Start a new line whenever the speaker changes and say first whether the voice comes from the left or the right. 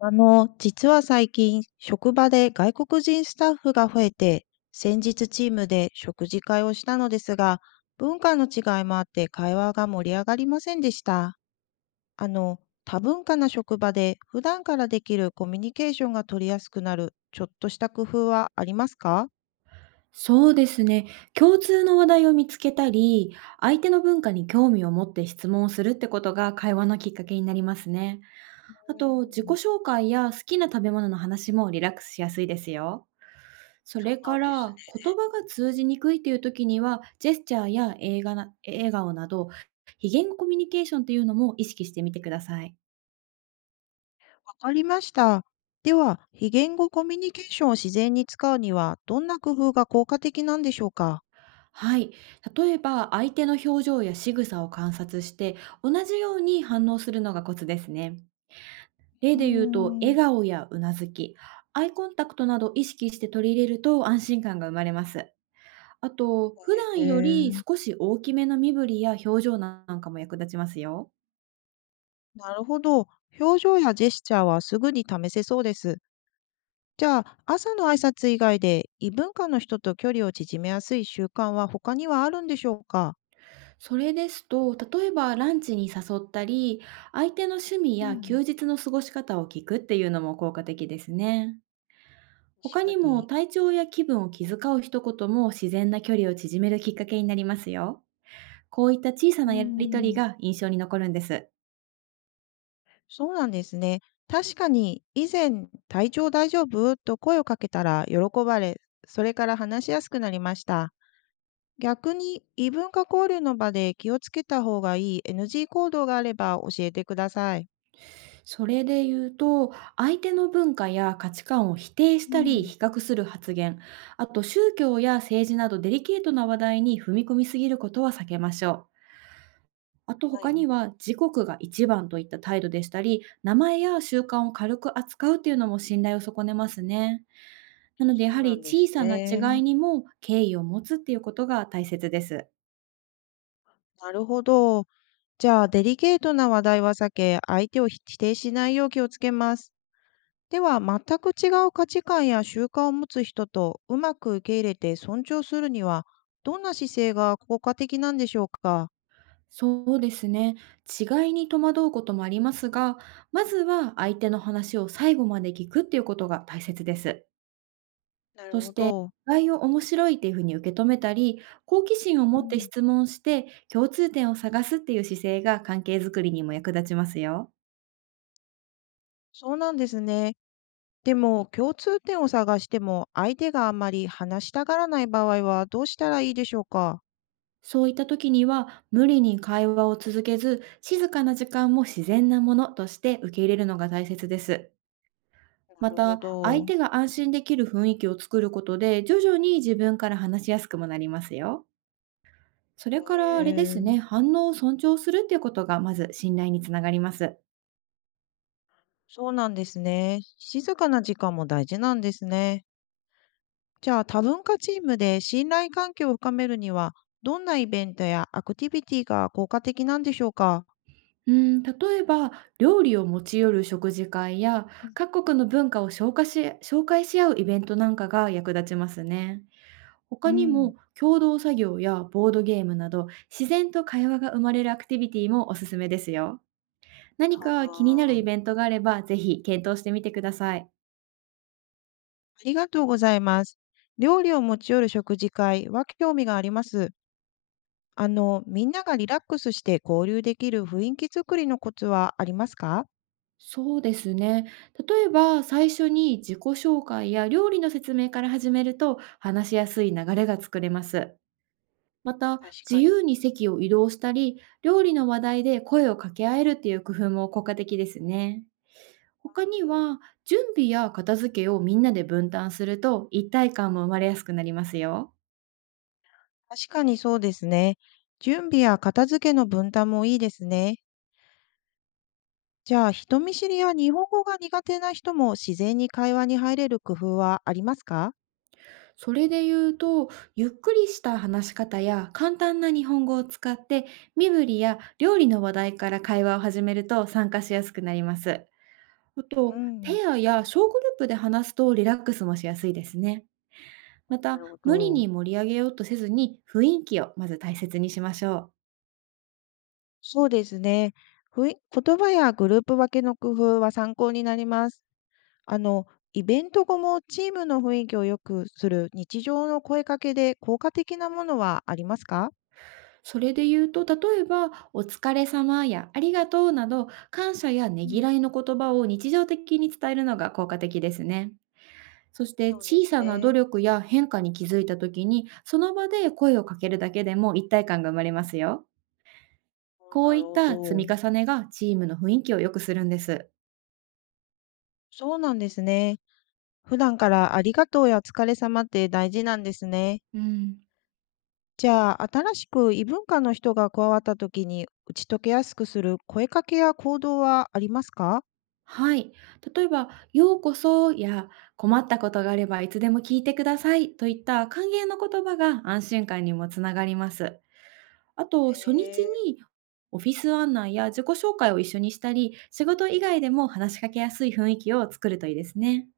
left: 実は最近、職場で外国人スタッフが増えて、先日チームで食事会をしたのですが、文化の違いもあって会話が盛り上がりませんでした。あの、多文化な職場で普段からできるコミュニケーションが取りやすくなる、ちょっとした工夫はありますか？
right: そうですね。共通の話題を見つけたり、相手の文化に興味を持って質問をするってことが会話のきっかけになりますね。
left: う
right: あと、自己
left: ん。
right: 紹介や好きな食べ物の話もリラックスしやすいですよ。そ
left: そ
right: れ
left: うな
right: か
left: んです
right: ら、
left: ね。
right: 言葉が通じにくいという時には、ジェスチャーや映画な笑顔など、非言語コミュニケーションっていうのも意識してみてください。
left: わかりました。では、非言語コミュニケーションを自然に使うには、どんな工夫が効果的なんでしょうか？
right: はい。例えば、相手の表情や仕草を観察して、同じように反応するのがコツですね。
left: うー
right: 例で言うと、笑
left: ん。
right: 顔やうなずき、アイコンタクトなど意識して取り入れると安心感が生まれます。あと、普
left: へ
right: 段よ
left: え。
right: り少し大きめの身振りや表情なんかも役立ちますよ。
left: なるほど。表情やジェスチャーはすぐに試せそうです。じゃあ、朝の挨拶以外で異文化の人と距離を縮めやすい習慣は他にはあるんでしょうか？
right: それですと、例えばランチに誘ったり、相手の趣味
left: う
right: や
left: ん。
right: 休日の過ごし方を聞くっていうのも効果的ですね。他
left: 確
right: に
left: か
right: も
left: に。
right: 体調や気分を気遣う一言も自然な距離を縮めるきっかけになりますよ。こういった小さ
left: う
right: なやりとり
left: ん。
right: が印象に残るんです。
left: そうなんですね。確かに、以前、体調大丈夫と声をかけたら喜ばれ、それから話しやすくなりました。逆に、異文化交流の場で気をつけた方がいい NG 行動があれば教えてください。
right: それで言うと、相手の文化や価値観を否定し
left: う
right: たり
left: ん。
right: 比較する発言、あと宗教や政治などデリケートな話題に踏み込みすぎることは避けましょう。あと
left: は
right: 他
left: い。
right: には自国が一番といった態度でしたり、名前や習慣を軽く扱うというのも信頼を損ねますね。なのでや
left: そう
right: は
left: な
right: り
left: んで
right: 小
left: す
right: さな違
left: ね。
right: いにも敬意を持つっていうことが大切です。
left: なるほど。じゃあ、デリケートな話題は避け、相手を否定しないよう気をつけます。では、全く違う価値観や習慣を持つ人とうまく受け入れて尊重するには、どんな姿勢が効果的なんでしょうか？
right: そうですね。違いに戸惑うこともありますが、まずは相手の話を最後まで聞くっていうことが大切です。
left: なる
right: そし
left: ほ
right: て、
left: ど。
right: 違いを面白いっていうふうに受け止めたり、好奇心を
left: う
right: 持って
left: ん。
right: 質問して、共通点を探すっていう姿勢が関係づくりにも役立ちますよ。
left: そうなんですね。でも、共通点を探しても、相手があまり話したがらない場合はどうしたらいいでしょうか？
right: そういった時には、無理に会話を続けず、静かな時間も自然なものとして受け入れるのが大切です。
left: な
right: ま
left: るほ
right: た、相
left: ど。
right: 手が安心できる雰囲気を作ることで、徐々に自分から話しやすくもなりますよ。そ
left: へ
right: れからあれですね、
left: え。
right: 反応を尊重するっていうことがまず信頼につながります。
left: そうなんですね。静かな時間も大事なんですね。じゃあ多文化チームで信頼関係を深めるにはどんなイベントやアクティビティが効果的なんでしょうか？
right: うん、例えば、料理を持ち寄る食事会や、各国の文化を紹介し合うイベントなんかが役立ちますね。
left: う
right: 他に
left: ん。
right: も、共同作業やボードゲームなど、自然と会話が生まれるアクティビティもおすすめですよ。何
left: あ
right: か気になるイ
left: ー、
right: ベントがあれば、ぜひ検討してみてください。
left: ありがとうございます。料理を持ち寄る食事会は興味があります。みんながリラックスして交流できる雰囲気作りのコツはありますか？
right: そうですね。例えば、最初に自己紹介や料理の説明から始めると、話しやすい流れが作れます。また、
left: 確
right: 自
left: かに。
right: 由に席を移動したり、料理の話題で声を掛け合えるっていう工夫も効果的ですね。他に
left: うん。
right: は、準備や片付けをみんなで分担すると、一体感も生まれやすくなりますよ。
left: 確かにそうですね。準備や片付けの分担もいいですね。じゃあ、人見知りや日本語が苦手な人も自然に会話に入れる工夫はありますか？
right: それで言うと、ゆっくりした話し方や簡単な日本語を使って、身振りや料理の話題から会話を始めると参加しやすくなります。あ
left: う
right: と、
left: ん。
right: ペアや小グループで話すとリラックスもしやすいですね。
left: あ、
right: ま
left: な
right: た、
left: るほ
right: 無理
left: ど。
right: に盛り上げようとせずに雰囲気をまず大切にしましょう。
left: そうですね。ふい言葉やグループ分けの工夫は参考になります。あの、イベント後もチームの雰囲気を良くする日常の声かけで効果的なものはありますか？
right: それで言うと、例えば、お疲れ様やありがとうなど、感謝やね
left: う
right: ぎ
left: ん。
right: らいの言葉を日常的に伝えるのが効果的ですね。そして
left: そうで
right: 小
left: す
right: さな努
left: ね。
right: 力や変化に気づいた時に、その場で声をかけるだけでも一体感が生まれますよ。
left: お、
right: こ
left: な
right: うい
left: る
right: っ
left: ほ
right: た積
left: ど。
right: み重ねがチームの雰囲気を良くするんです。
left: そうなんですね。普段からありがとうやお疲れ様って大事なんですね。
right: うん。
left: じゃあ、新しく異文化の人が加わった時に、打ち解けやすくする声かけや行動はありますか？
right: はい。例えば、ようこそや困ったことがあればいつでも聞いてくださいといった歓迎の言葉が安心感にもつながります。あと、
left: へ
right: 初日
left: え。
right: にオフィス案内や自己紹介を一緒にしたり、仕事以外でも話しかけやすい雰囲気を作るといいですね。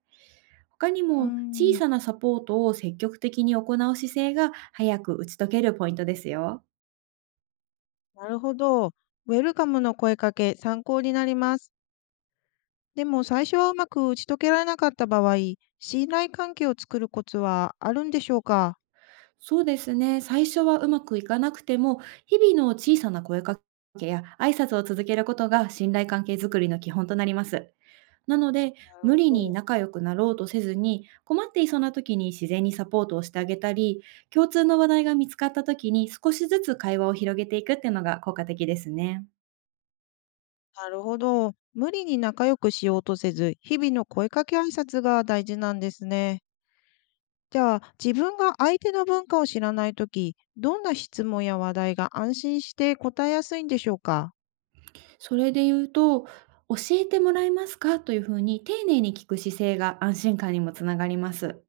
right: 他に
left: うー
right: も小
left: ん、
right: さなサポートを積極的に行う姿勢が早く打ち解けるポイントですよ。
left: なるほど。ウェルカムの声かけ、参考になります。でも、最初はうまく打ち解けられなかった場合、信頼関係を作るコツはあるんでしょうか？
right: そうですね。最初はうまくいかなくても、日々の小さな声かけや挨拶を続けることが信頼関係づくりの基本となります。なので、
left: なる
right: 無
left: ほ
right: 理に
left: ど。
right: 仲良くなろうとせずに、困っていそうな時に自然にサポートをしてあげたり、共通の話
left: うん、
right: 題が見つかった時に少しずつ会話を広げていくっていうのが効果的ですね。
left: なるほど。無理に仲良くしようとせず、日々の声かけ挨拶が大事なんですね。じゃあ、自分が相手の文化を知らないとき、どんな質問や話題が安心して答えやすいんでしょうか？
right: それで言うと、教えてもらえますかというふうに丁寧に聞く姿勢が安心感にもつながります。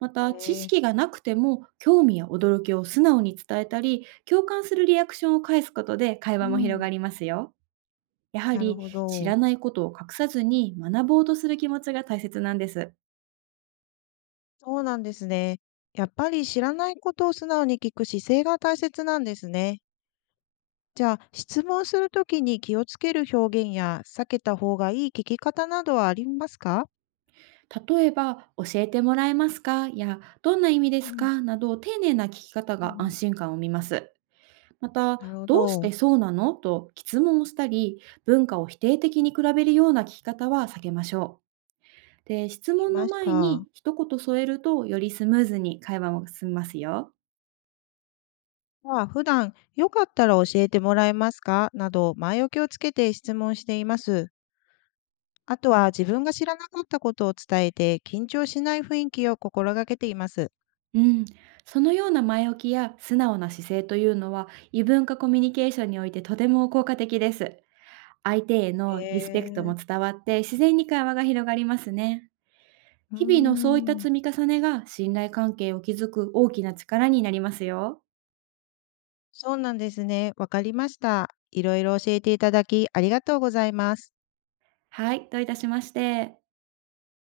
right: また、知
left: へえ。
right: 識がなくても興味や驚きを素直に伝えたり、共感するリアクションを返すことで会
left: う
right: 話も広
left: ん、
right: がりますよ。やは
left: なる
right: り
left: ほ
right: 知
left: ど。
right: らないことを隠さずに学ぼうとする気持ちが大切なんです。
left: そうなんですね。やっぱり知らないことを素直に聞く姿勢が大切なんですね。じゃあ、質問するときに気をつける表現や避けた方がいい聞き方などはありますか？
right: 例えば、教えてもらえますかや、どんな意味で
left: う
right: す
left: ん。
right: かなど丁寧な聞き方
left: う
right: が安
left: ん、
right: 心感を生みます。また、
left: なるほ
right: どうし
left: ど。
right: てそうなのと質問をしたり、文化を否定的に比べるような聞き方は避けましょう。で、質
left: あり
right: 問
left: ま
right: の
left: し
right: 前に
left: た。
right: 一言添えると、よりスムーズに会話も進みますよ。
left: は、普段よかったら教えてもらえますかなど、前置きをつけて質問しています。あとは自分が知らなかったことを伝えて、緊張しない雰囲気を心がけています。
right: うん、そのような前置きや素直な姿勢というのは、異文化コミュニケーションにおいてとても効果的です。相手へ
left: へ
right: のリスペクトも
left: え。
right: 伝わって、自然に会話が広がりますね。
left: うー
right: 日々のそういった
left: ん、
right: 積み重ねが信頼関係を築く大きな力になりますよ。
left: そうなんですね。わかりました。いろいろ教えていただき、ありがとうございます。
right: はい、どういたしまして。